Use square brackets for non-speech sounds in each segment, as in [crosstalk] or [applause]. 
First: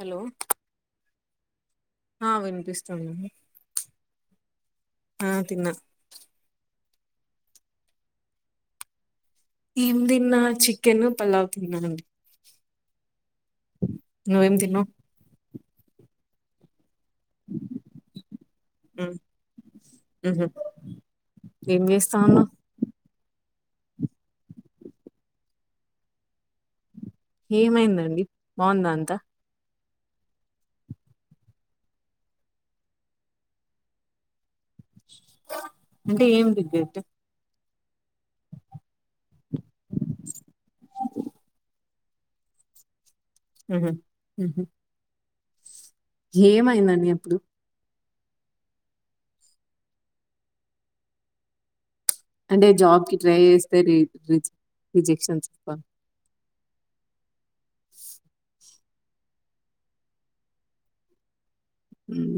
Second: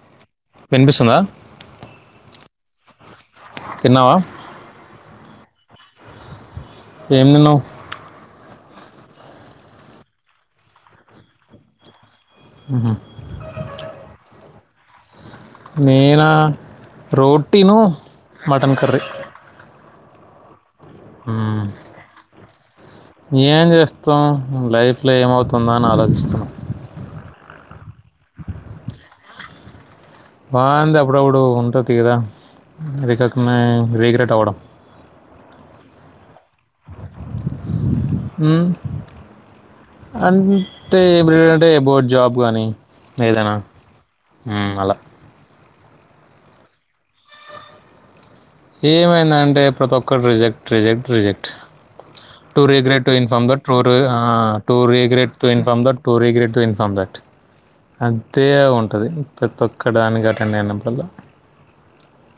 Hello విన్పిస్తుందా ఆ వినిపిస్తుంది తిన్నావా ఆ తిన్న ఏం తిన్నావు ఎంతిన్నా చికెన్ పలావ్ తిన్నానండి నువ్వేం తిన్నావ్ నేనా రోటీను మటన్ కర్రీ ఊహూ ఏం చేస్తా ఉన్నావు ఏం చేస్తాం లైఫ్లో ఏమవుతుందో అని ఆలోచిస్తున్న ఏమైందండి బాగుందా అంతా బాగుంది అప్పుడప్పుడు ఉంటది కదా రికక రీగ్రెట్ అవ్వడం అంటే ఏం దిగ్గట్ ఉం అంటే ఇపుడు ఏంటి అంటే ఎ బో జాబ్ గానీ ఏదనా ఉహు ఉహు ఉమ్ అలా ఏమైందండి అప్పుడు ఏమైంద అంటే ప్రతి ఒక్కరు రిజెక్ట్ రిజెక్ట్ రిజెక్ట్ టూ అంటే జాబ్ రిగ్రట్ టు కి ట్రై ఇన్ఫార్మ్ దా టు చేస్తే రి రిజె ఆహ్ to regret rejections to inform um that to regret to inform that అంతే ఉంటాది ప్రతి ఒక్క దానికి అటెండ్ అయినప్పుడల్లా ఉం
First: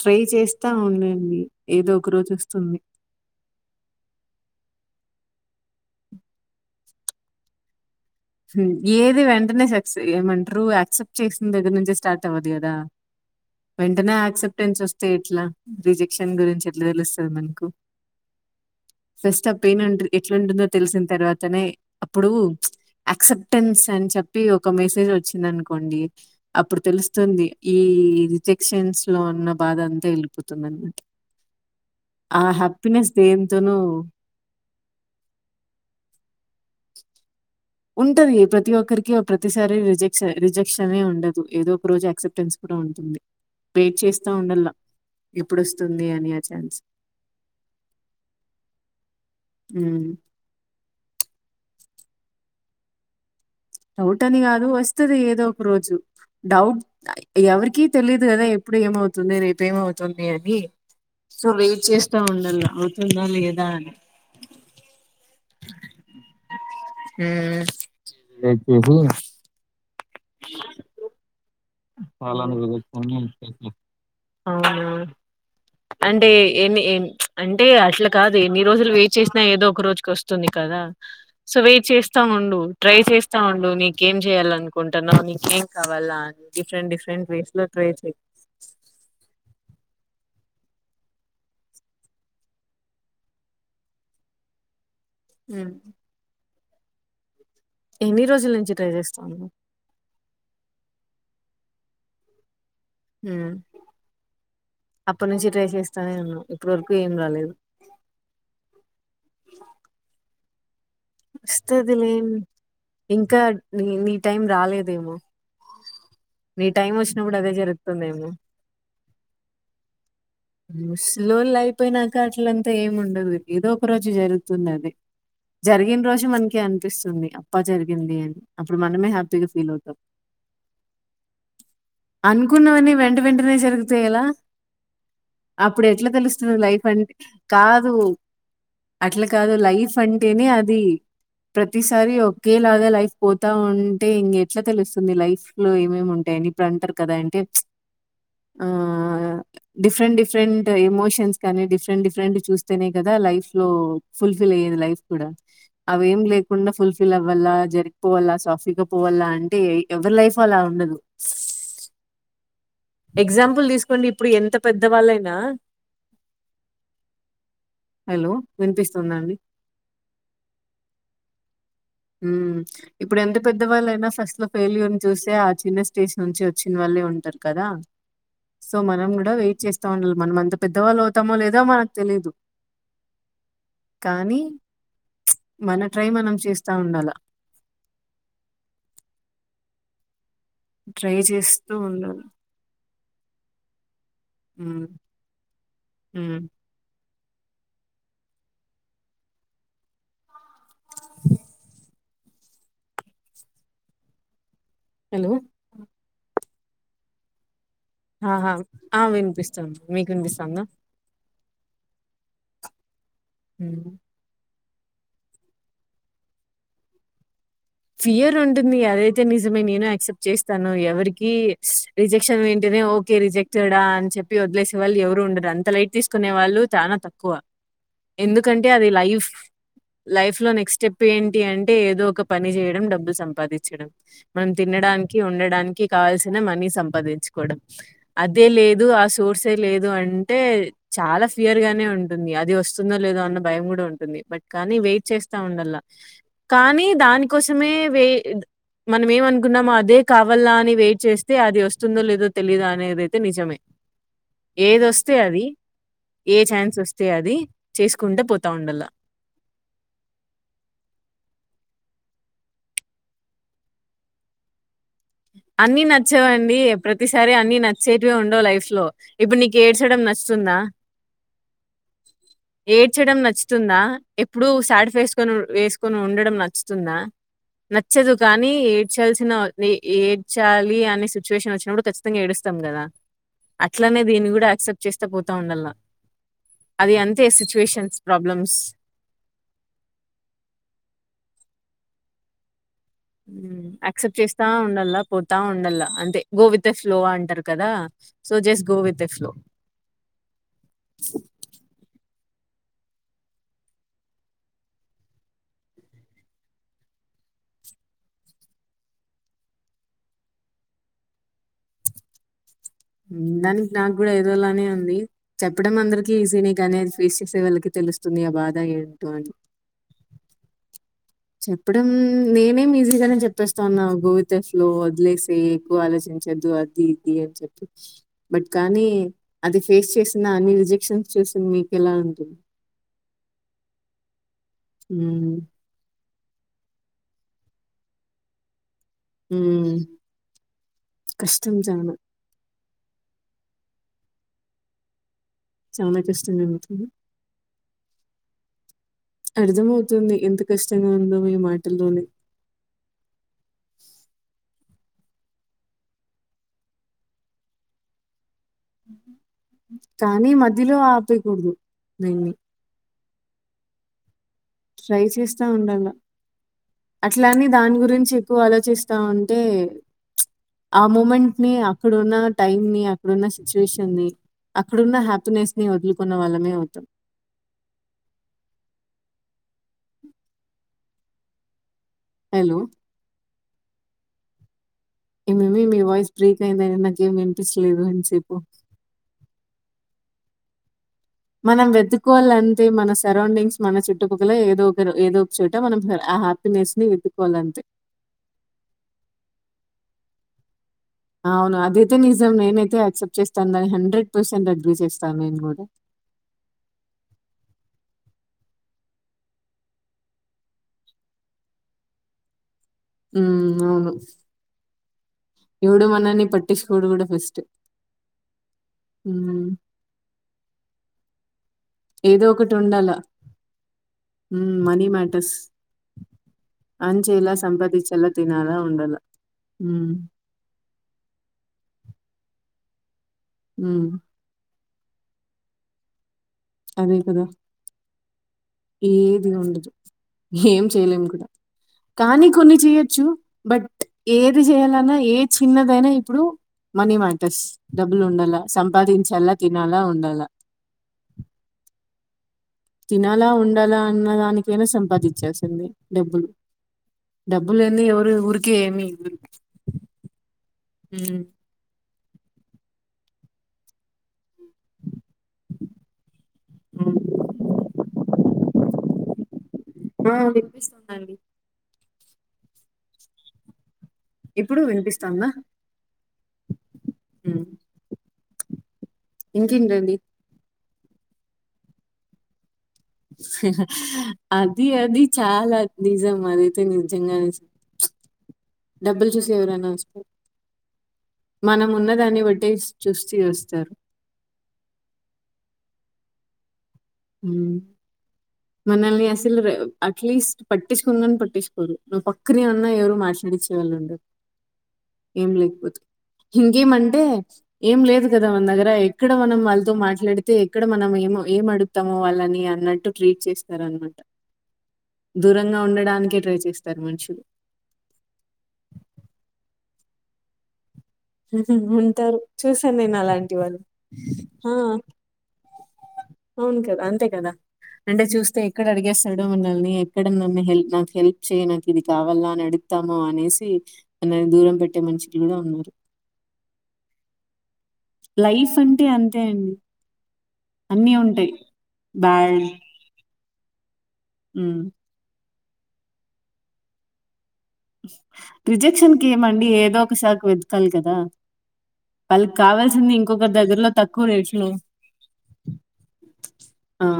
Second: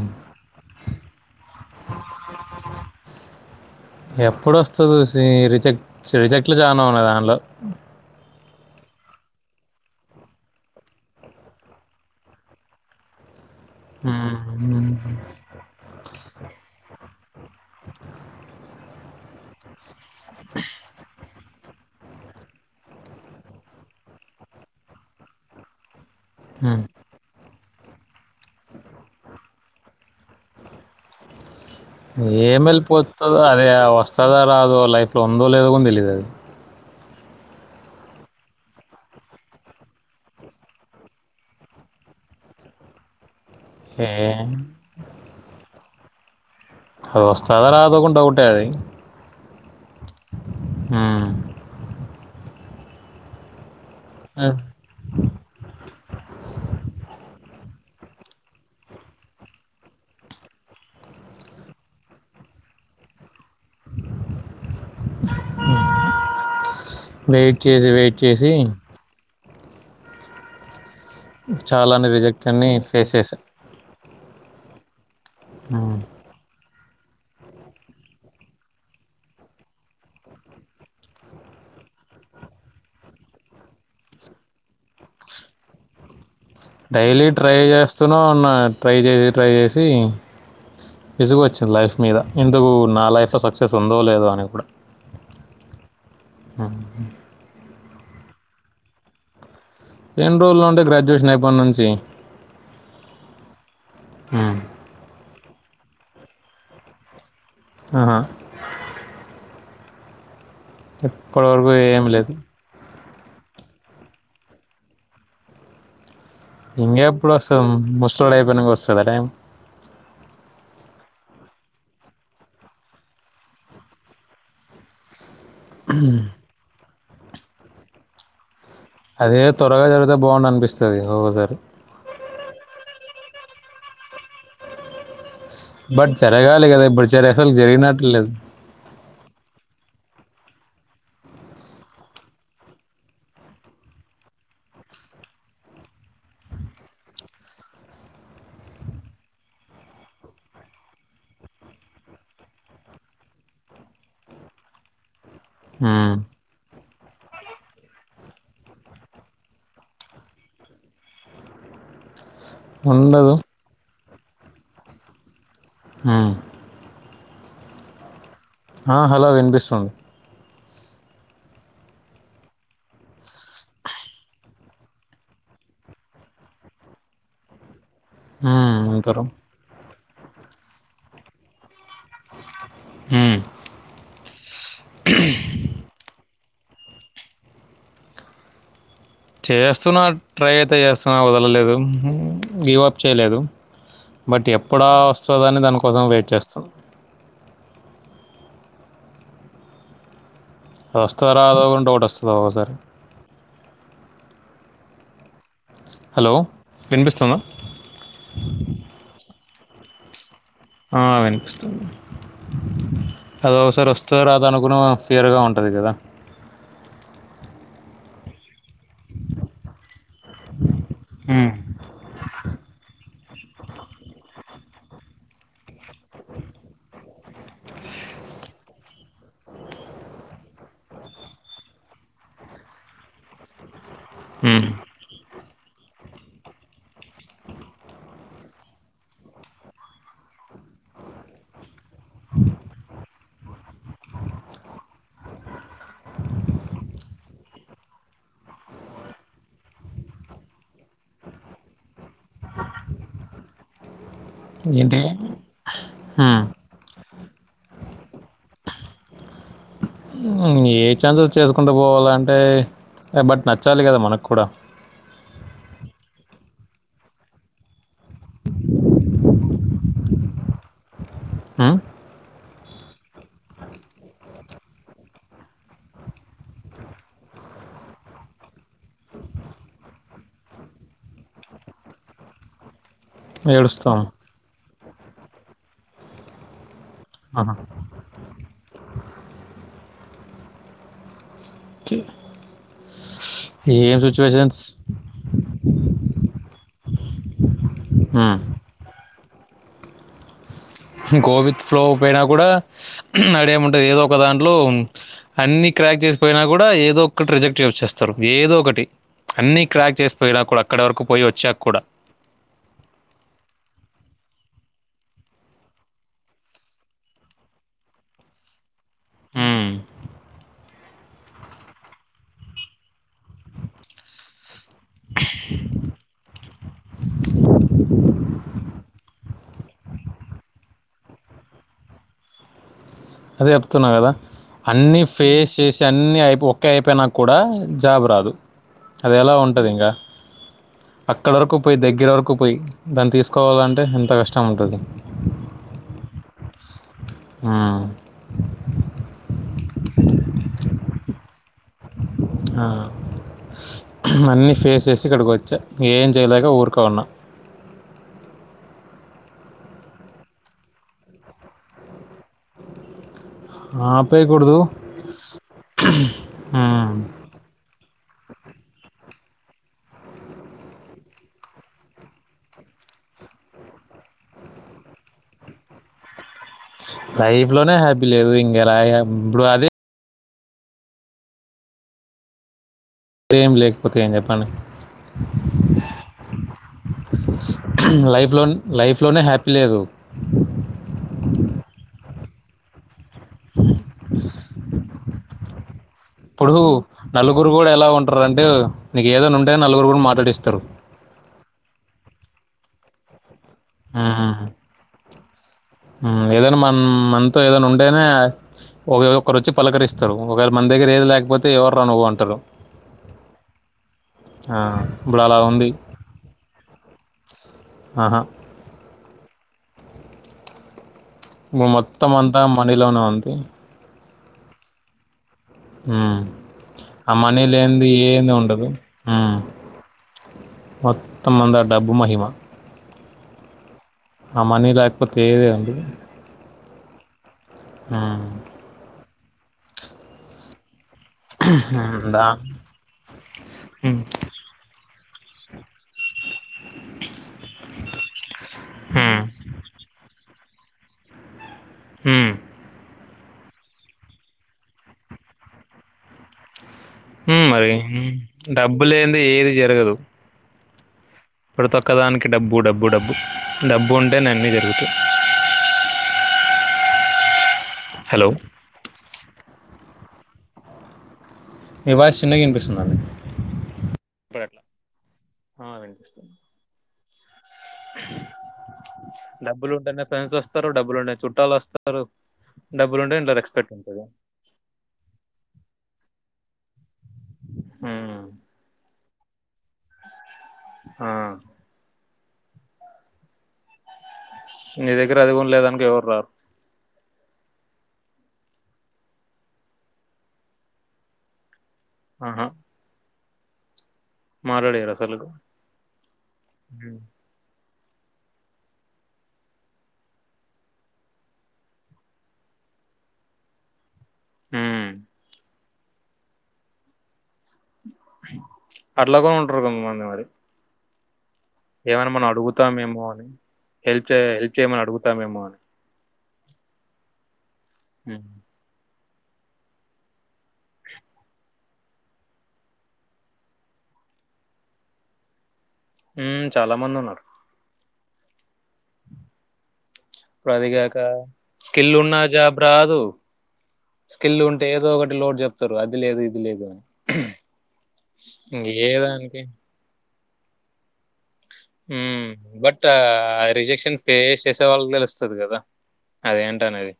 ట్రై చేస్తా ఉండండి ఏదో ఒక రోజు వస్తుంది ఎప్పుడొస్తది సి రిజెక్ట్ రిజెక్ట్లు చాన ఉన్నాయి దానిలో ఏది వెంటనే సక్స ఏమంటారు యాక్సెప్ట్ చేసిన దగ్గర నుంచే స్టార్ట్ అవ్వదు కదా వెంటనే యాక్సెప్టెన్స్ వస్తే ఎట్లా రిజెక్షన్ గురించి ఎట్లా తెలుస్తుంది మనకు ఫస్ట్ అప్యిన్ంట ఎట్లాంటుందో తెలిసిన తర్వాతనే అప్పుడు అక్సెప్టెన్స్ అని చెప్పి ఒక మెసేజ్ వచ్చిందినుకోండి అప్పుడు తెలుస్తుంది ఈ రిజెక్షన్స్ లో ఉన్న బాధ అంతా వెళ్ళిపోతుందిన్న ఏ మల్ పోతుదు అద వస్తదా రాదో లైఫ్ లో ఉందో లేదో కొని తెలీయదు అది ఉంటది ప్రతి ఒక్కరికి ప్రతిసారి ర రిజెక్షనే ఉండదు ఏదో ఒక రోజు క్సెప్టెన్స్ కూడా ఉంటుంది వెయిట్ ఏ చేస్తా ఉండల్లా ఎప్పుడు వస్త తుంది అని అ అది వస్తుందా రాదకుం డౌట్ ఎ అది ఉమ్ డౌట్ అని కాదు వస్తుది ఏదో ఒక రోజు డౌట్ ఎవరికి తెలీదు కదా ఎప్పుడు ఏమవుతుంది రేపు ఏమవుతుంది అని సో వెయిట్ చేస్తా ఉండాల అవుతుందా లేదా అని వెయిట్ చేసి వెయిట్ చేసి [inaudible] చాలాని రిజెక్ట్ కాలాన్ని అని ఫేస్ కుదుర్చుకొని చేసా చేద్దాం. అవునా అంటే ఎన్ని అంటే అట్లా కాదు ఎన్ని రోజులు వెయిట్ చేసినా ఏదో ఒక రోజుకి వస్తుంది కదా సో వెయిట్ చేస్తా ఉండు ట్రై చేస్తా ఉండు నీకేం చేయ్యాల అనుకుంటున్నావు నీకేం కావాలా అని different daily different ways try లో చెయ్ చేస్తునె ఉన్న ట్రై చేసి ట్రై చేసి విసుగచ్చింది లైఫ్ మీద ఎందుకు నా లైఫ్లో సక్సెస్ ఉందో లేదో అని ఇప్పుడు ఉమ్ హ ఎన్ని రోజుల నుంచి ట్రై చేస్తు ఉన్నారు ఎన్ని రోజుల్లో ఉండి గ్రాడ్యుయేషన్ రేపటి నుంచి అప్పట్నుంచి ట్రై చేస్త సరే నుండి ఇప్పటివరకు ఏం రాలేదు అహ ఫ్యాంక్ ఇప్పడివరకు ఏమి లేదు ఇంక ని నీ టైం రాలేదేమో నీ టైం ఇంగ్య ఎప్పుడు వచ్చినప్పుడు అదే వస్తుంది జరుగుతుందేమో ముసలోడు అయిపోయినక వస్తద టైమ్ ముస్లోల్ అయిపోయినాక అట్లంతా ఏమి ఉండదు ఇదోక రోజు జరుగుతుంది అది జరిగిన్ రోజు మనకే అనిపిస్తుంది అబ్బ జరిగింది అప్పుడు మనమె అదే హ్యాపీగా ఫీల్ త్వరగా అవుతాం జరిగితే బాగుండు అనిపిస్తుంది ఒక్కొక్కసారి అనుకున్నవన్నీ వెంట వెంటనె జరుగు తేల అప్పుడు ఎట్లా బట్ తెలుస్తది జరగాలి కదా లైఫ్ ఇప్పుడు అంటే జరి అసలు కాదు జరిగినట్టు లేదు అట్ల కాదు లైఫ్ అంటే అంటేనే అది ప్రతిసారి ఒక్కేలాగా లైఫ్ పోత ఉంటే ఇంగేట్ల తెలుస్తుంది లైఫ్ లో ఏమేమి ఉంటాయని ఇప్పుడు అంటారు కదా అంటే ఆ డిఫ్రెంట్ డిఫ్రెంట్ ఎమోషన్స్ కానీ డిఫరెంట్ డిఫరెంట్ చూస్తేనే కదా లైఫ్ లో ఫుల్ఫిల్ అయ్యేది లైఫ్ ఇవ్వడా ఉమ్. అవేం లేకుండ ఫుల్ ఫిల్ వీళ్ళ వల్లా జరిగిపోవాలా సాఫీగా పోవలా అంటే ఎవరి లైఫ్ అలా ఉండదు ఉండదు ఎగ్జాంపుల్ తీసుక కొన్ని ఇప్పుడు ఎంత పెద్దవాళ్ళైనా అ హెలో ఆ హలొ వినిపిస్తుంది ఉమ్ ఇప్పుడు ఎంత పెద్దవాళ్ళైనా ఫస్ట్ లో ఫెయిల్యూర్ ని చూసె ఆ చిన్న స్టేజ్ నుంచి వచ్చిన వాళ్ళే ఉంటారు కదా ఆ ఉంటరు తోండ్లు మనం అంత పెద్దవాళ్ళు అవుతామో లేదో మనకు తెలీదు ఉహ్ కాని మన ట్రై మనం చేస్ స్తా ఉండల ఏస్తున్న ట్రై అయితే చేస్తాను వదల చేస్తూ లేదు ఉండాలి గివ్ వప్ చేయలెదు బట్ హ్మ్ ఎప్పుడా వస్తదని దానికోసం వెయిట్ హ్మ్ చేస్తాం అది వస్తదో రాదో కూడా డౌట్ వస్తది ఒకోసారి హలో హలో వినిపిస్తుందా ఆహా ఆ వినిపిస్తుంది మీకు వినిపిస్ ఆ వినిపిస్తా త అది ఒకసారి వస్తాద రాద అను కుణ ఫెయిర్ గా ఉంటది కదా ఫియరు ఉం టుంది అదైతే నిజమే నేను యాక్సెప్ట్ చేస్తాను ఎవరికి ఉమ్. రిజెక్షన్ అంటేనే రిజెక్టెడా అని చెప్పి వదిలేసే వాళ్ళు ఎవరు ఉండరు అంత లైట్ తీసుకునే వాళ్ళు చాలా తక్కువ ఎందుకంటే అది లైఫ్ లైఫ్ లో నెక్స్ట్ స్టెప్ ఏంటి అంటే ఏదో ఒక పని చేేయడం డబ్బులు సంపాదించడం మనం మ్మ్. తినడానికి ఉండ డానికి కావల్సిన మనీ సంపాదించుకోవడం అదే లేదు ఆ సోర్సే లేదు అంటే చాలా ఫియర్ గానే ఉ టుంది అది వస్తుందో లేదో అన్న భయం కూడా ఉంటుంది బట్ కానీ వెయిట్ చేస్తా ఉండలా కానీ దాని కోసమే వే మనం ఏమనుకున్నామో అదే కావాల అని వెయిట్ చేస్తే అది వస్తుందో లేదో తెలియదా అనేదైతే నిజమే ఏంటి ఏదొస్తే అది ఏ మ్మ్. ఛాన్స్ వస్తే అది చేసుకుంటే పోతా ఉండలా పోవాల అంటే బట్ నచ్చాలి కదా మనకు కూడా అన్ని నచ్చవండి ప్రతిసారి అన్ని నచ్ సేటుగా ఉండవు లైఫ్ లో ఇప్పుడు నీ కెడ్చడం నచ్చుతుంద ఆ ఏడ్చడం నచ్చుతుందా ఎప్పుడూ సాడ్ ఫేస్ కొని వేసుకొని ఉండడం నచ్చుతుందా నచ్చదు కానీ ఏడ్చాల్సిన వే ఏడ్చాలి అనే సిచ్యువేషన్ వచ్చినప్పుడు ఖచ్చితంగా ఏడుస్తాం కదా అట్లనే ఏడుస్తాం దీని కూడా యాక్సెప్ట్ చేస్తా పోతా ఉండల్లా అది అంతే ఆహా. సిచ్యువేషన్స్ ప్రాబ్లమ్స్ ఏం అక్సెప్ట్ చేస్తా సిచ్యువేషన్స్ ఉండల్లా పోతా ఉండల్లా అంతే గో విత్ ఎ ఫ్లో అంటారు కదా so just go with a flow go with flow పోయినా కూడా అడేముంటది ఏదో ఒక దాంట్లో అన్ని క్రాక్ చేసిపోయినా కూడా ఏదో ఒకటి రిజెక్ట్ వచ్చేస్తారు ఏదో ఒకటి అన్ని క్రాక్ చేసిపోయినా కూడా అక్కడ వరకు పోయి వచ్చాక కూడా దాన్ దానికి నాకు కూడా ఏదోలానే ఉంది చెప్పడం అందరికీ ఈజీనే కానీ అది ఫేస్ చేసే వాళ్ళకి తెలుస్తుంది ఆ బాధ ఏ అని మ్మ్. చెప్పడం నేనేం ఈజీగానే చెప్పేస్తాను నాకు ఇదో ఫ్లో వదిలేసేయ్ ఎక్కువ ఆలోచించద్దు అది ఇది అని చెప్పి బట్ కానీ అది ఫేస్ చేసిన అన్ని రిజెక్షన్స్ చూసిన మీకు ఎలా ఉంటుంది అదే చెప్తున్నా కదా అన్ని ఉమ్ ఫేస్ చేసి అన్ని ఐ ఒకే అయిపోయినాక కూడా జాబ్ రాదు అది ఎలా ఉంటది ఉమ్ ఇంకా అక్కడ కష్టం వరకు పోయి చానా దగ్గర వరకు పోయి దాన్ని తీసుకోవాలంటే ఎంత కష్టం ఉంటది చాలా కష్టంగా ఉంటది ఆ పల్లోని ఆ అన్నీ ఫేస్ చేసి ఇక్కడికి వచ్చా ఏం చేయలేక ఊరుకో ఉన్నా కానీ మధ్యలో ఆపేయకూడదు దేన్ని ఆ ట్రై చేస్తా ఉండాల అట్లాని దాని గురించి చి ఎక్కువ ఆలోచిస్తావుంటే ఆ మూమెంట్ ని అక్కడున్న టైం ని అక్కడున్న సిచ్యువేషన్ ని అక్కడున్న హ్యాపీనెస్ ని వదులుకున్న వాళ్ళమే అవుతాం లైఫ్ లోనే హ్యాపీ లేదు ఇంగ్ ఎలాగా ఇప్పుడు అదే హలో ఏం లేకపోతే ఏం చెప్పండి ఏమేమి మీ వాయిస్ బ్రేక్ అయింద నాకేమి వినిపించలేదు అని చెప్పు లైఫ్లో లైఫ్లోనే హ్యాపీ లేదు మనం వెతు కోవాలి అంతే మనసుకు సరౌండింగ్స్ మన చుట్టుపక్కల ఏదో ఒకరు ఏదో ఒక చోట మనం సెలె ఇప్పుడు నలుగురు కూడా ఎలా ఉంటారు అంటే నీకు ఏదైనా ఉంటే నలుగురు కూడా మా డిస్తరు అవును అదైతే నిజం నేనైతే యాక్సెప్ట్ చేస్ తను హండ్రెడ్ పర్సెంట్ అగ్రి చేస్తా ఆ మేము కూడా ఆ ఏదైనా మన మనతో ఏదైనా ఉంటేనే ఒకరు వచ్చి పలకరిస్తారు ఒకవేళ మన దగ్గర ఏది లేకపోతే ఎవరు రా నువ్వు అంటారు ఉ అవును ఆ, ఇప్పుడు అలా ఉంది ఎవడు మనని పట్టించుకోడు కూడా ఫస్ట్ ఆహా ఉ మొత్తం అంతా మనీలోనే ఉంది ఉ మనీ మాటర్స్ ఆ మనీ లేందే సంపాదించాలా, ఏం తినాలా, ఉండదు ఉండాలా. హ్మ్. మొత్తం అంద డబ్బు మహిమా ఉమ్ మనీ లేకపోతే ఏది అందదు అదే కదా ఆ ఏది ఉండదు ఏం చేయలేం కూడా ఉమ్, కానీ దా కొన్ని చేయచ్చు బట్ ఉమ్, ఏది చేయాలన్నా ఏ చిన్నదైనా ఇప్పుడు మనీ మాటస్ డబ్బులు ఉండాల ఉమ్, సంపాదించాలా తినాలా ఉండాలా ఉమ్ తినాలా ఉండాలా అన్న దానికైనా సంపాదించాల్సిందే డబ్బులు ఉమ్ డబ్బు మరి లేనిదే ఎవరు ఊరికే ఏమి డబ్బులేందే ఏది జరగదు ఉమ్ ప్రతి ఒక్కదానికి డబ్బు డబ్బు డబ్బు డబ్బు ఉంటే అన్ని జరుగుతాయి హ్మ్. హలో ఆ వినిపిస్తుందండి మీ వాయస్ చిన్నగా వినిపిస్తుందండి ఇప్పుడు వినిపిస్తుంద ఆ, వినిపిస్తుంది ఉమ్ డబ్బులు ఇంకేంటండి? ఉంటెనే సన్స్ వస్తుంది వస్తారు డబ్బులుంటే చుట్టాలు వస్తారు డబ్బులు ఉంటే ఇంట్లో రెస్పెక్ట్ ఉంటుంది అది అది చాలా నిజం అదైతే నిజంగానే ఉమ్, డబ్బులు చూస్ ఎవరైనా వస్తారు ఆ. మనం ఉన్న దాన్ని బడ్ టేస్ట్ చూస్తే వస్తారు నీ దగ్గర అది కూడా లేదనుకో ఎవరు రారు మనల్ని అసలు అట్లీస్ట్ పట్టించుకోను గానీ పట్టిచుకోరు ఆహా పక్రిీయనన్న ఎవరు మా పడిచే వలందర్ మాట్లాడారు అసలు ఏం లేకపోతే ఉమ్. ఇంకేమంటే ఏం లేదు కదా మన దగ్గర ఎక్కడ మనం వాళ్ళతో మాట్లాడితే ఎక్కడ మనం ఏమో ఏం అడుగు త్తమొ వాళ్ళని అన్నట్టు ట్రీట్ చేస్తారనమాట ఉమ్. దూరంగా ఉండడానికే ట్రై చేస్తారు మనుషులు మోన్న మరి ఏమైనా ఉంటారు మనం చూసాను నేను అడుగుతామేమో అని అలాంటి వాళ్ళు హెల్ప్ చే ఆ హెల్ప్ చేయమని అడుగుతామేమో అని అవును కదా అంతే కదా అంటే ఉమ్. చూస్తే ఎక్కడ అడిగేస్ డ మనల్ని ఎక్కడ నన్ను హెల్ప్ నాకు హెల్ప్ చేయ నాకు ఇది కావాల అని అడుగుతామ అనేసి మనల్ని దూరం పెట్టే మనుషులు కూడా ఉన్నారు ఉ చాలా మంది ఉన్నారు లైఫ్ అంటే అంతే అండి ఇప్పుడు అన్ని అదిగాక ఉంటాయి స్కిల్ ఉన్నా బ్యాడ్ జాబ్ రాదు స్కిల్ ఉంటే ఏదో ఒకటి లోట్ చెప్ చెప్తారు అది లేదు ఇది లేదు అని ఏ రిజెక్షన్ కి దానికి ఏమండి ఏదో ఒకసారి వెతకాలి కదా ఊ వాళ్ళకి బట్ కావాల్సింది ఇంకొకరి ఆది దగ్గరలో రిజెక్షన్ తక్కువ రేట్ ఫేస్ లో చేసే వాళ్ళు తెలుస్తుది కదా ఆ అదేంటనేది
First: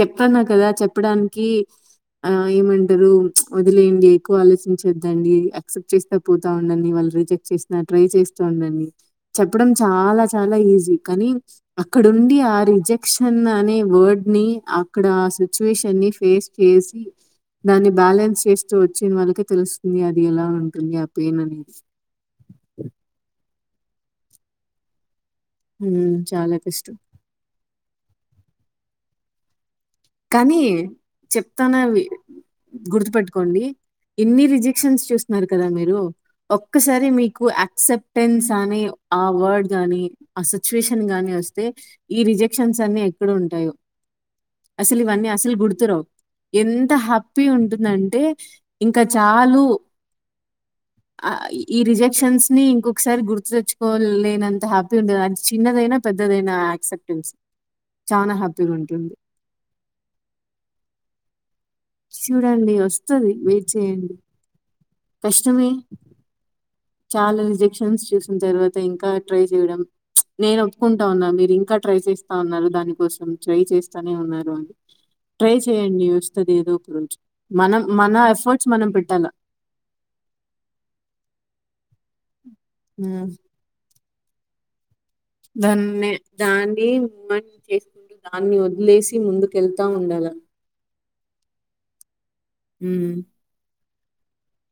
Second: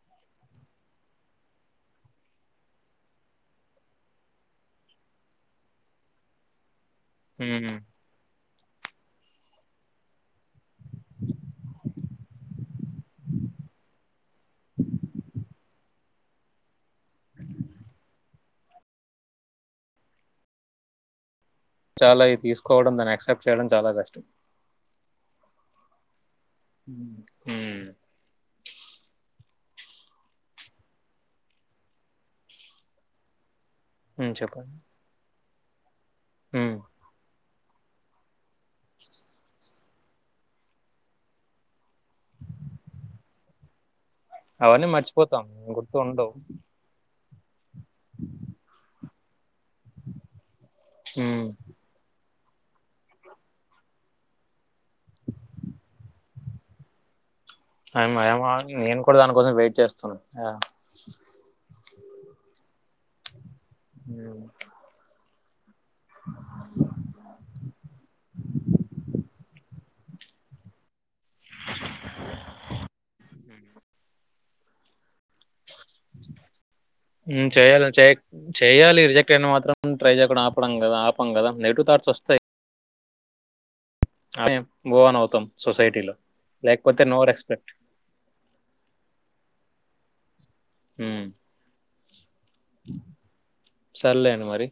చెప్తన్నా కదా చెప్పడానికి ఆ ఏమంటారు వదిలేయండి ఎక్కువ ఆలోచించొద్దండి యాక్సెప్ట్ చేస్తా పోతా ఉం ఇవాళ రిజెక్ట్ హ్మ్. చేసిన ట్రై చేస్ బాధగా ఉందండి చెప్పడం చాలా చాలా ఈజీ కానీ అక్కడండి ఆ రిజెక్షన్ అనే వర్డ్ ని అక్కడ ఆ సిచ్యువేషన్ని ని ఫేస్ చేసి దాన్ని బ్యాలెన్స్ చేస్ సో వచ్చిన వాళ్ళకే తెలుస్తుంది అది ఎలా ఉంటుంది ఆ పెయిన్ అనేది చాలా ఇది తీసుకోవడం దాని అక్సెప్ట్ చేయడం చాలా కష్టం ఊ ఊ కానీ చెప్తానవి గుర్తుపెట్టుకోండి హ్మ్. ఎన్ని చెప్పండి. రిజెక్షన్స్ చూస్ న్నారు కదా మీరు హ్మ్. ఒక్కసారి మీ అక్సెప్టెన్స్ అని ఆ వర్డ్ గానీ ఆ సిచ్యుయేషన్ గాని వస్తే ఈ రిజెక్షన్స్ అన్ని ఎక్కడ ఉంటాయో అవన్నీ అసలు ఇవన్నీ మర్చిపోతాం. అసలు గుర్తురావు గుర్తుండవు. ఎంత హ్యా హ్యాపీ ఉంటుందంటే ఇంక చాలు ఆ హ్మ్. ఈ రిజెక్షన్స్ ని ఇంకొకసారి గుర్తు తెచ్చుకోవలేనంత హ్యాపీ ఉండేది అది చిన్నదైనా పెద్దదైనా యాక్సెప్టెన్స్ చానా అయమయమా హ్యాపీ‌గా నేను ఉంటుంది. కూడా దానికోసం వెయిట్ చేస్తున్నా చూడండి వస్తది వెయిట్ చేయండి. హ కష్టమే ఆ చాలా రిజెక్షన్స్ చూసిన తర్వాత ఇంకా ట్రై చేయడం నేను ఒప్పుకుంటా ఉన్నా మీరు ఇంకా ట్రై చేస్తా ఉన్నారు దానికోసం ట్రై చేస్తానే ఉన్నారు అ ట్రై చేస్ ఊ మనం చేయాల మన ఎఫర్ట్స్ మనం చేయాలి పెట్టాల రిజెక్ట్ అయిన మాత్రం ట్రై చేయకుడా ఆపడం కదా ఆపం కదా నెగు ఊ అయే దాన్ని దాన్ని లేకపోతే నో మమ్మల్ని రెస్పెక్ట్ చేసుకుంటూ దాన్ని వదిలేసి ముందుకేళ్తా ఉండాల ఊ ఊ సర్లేండి మరి.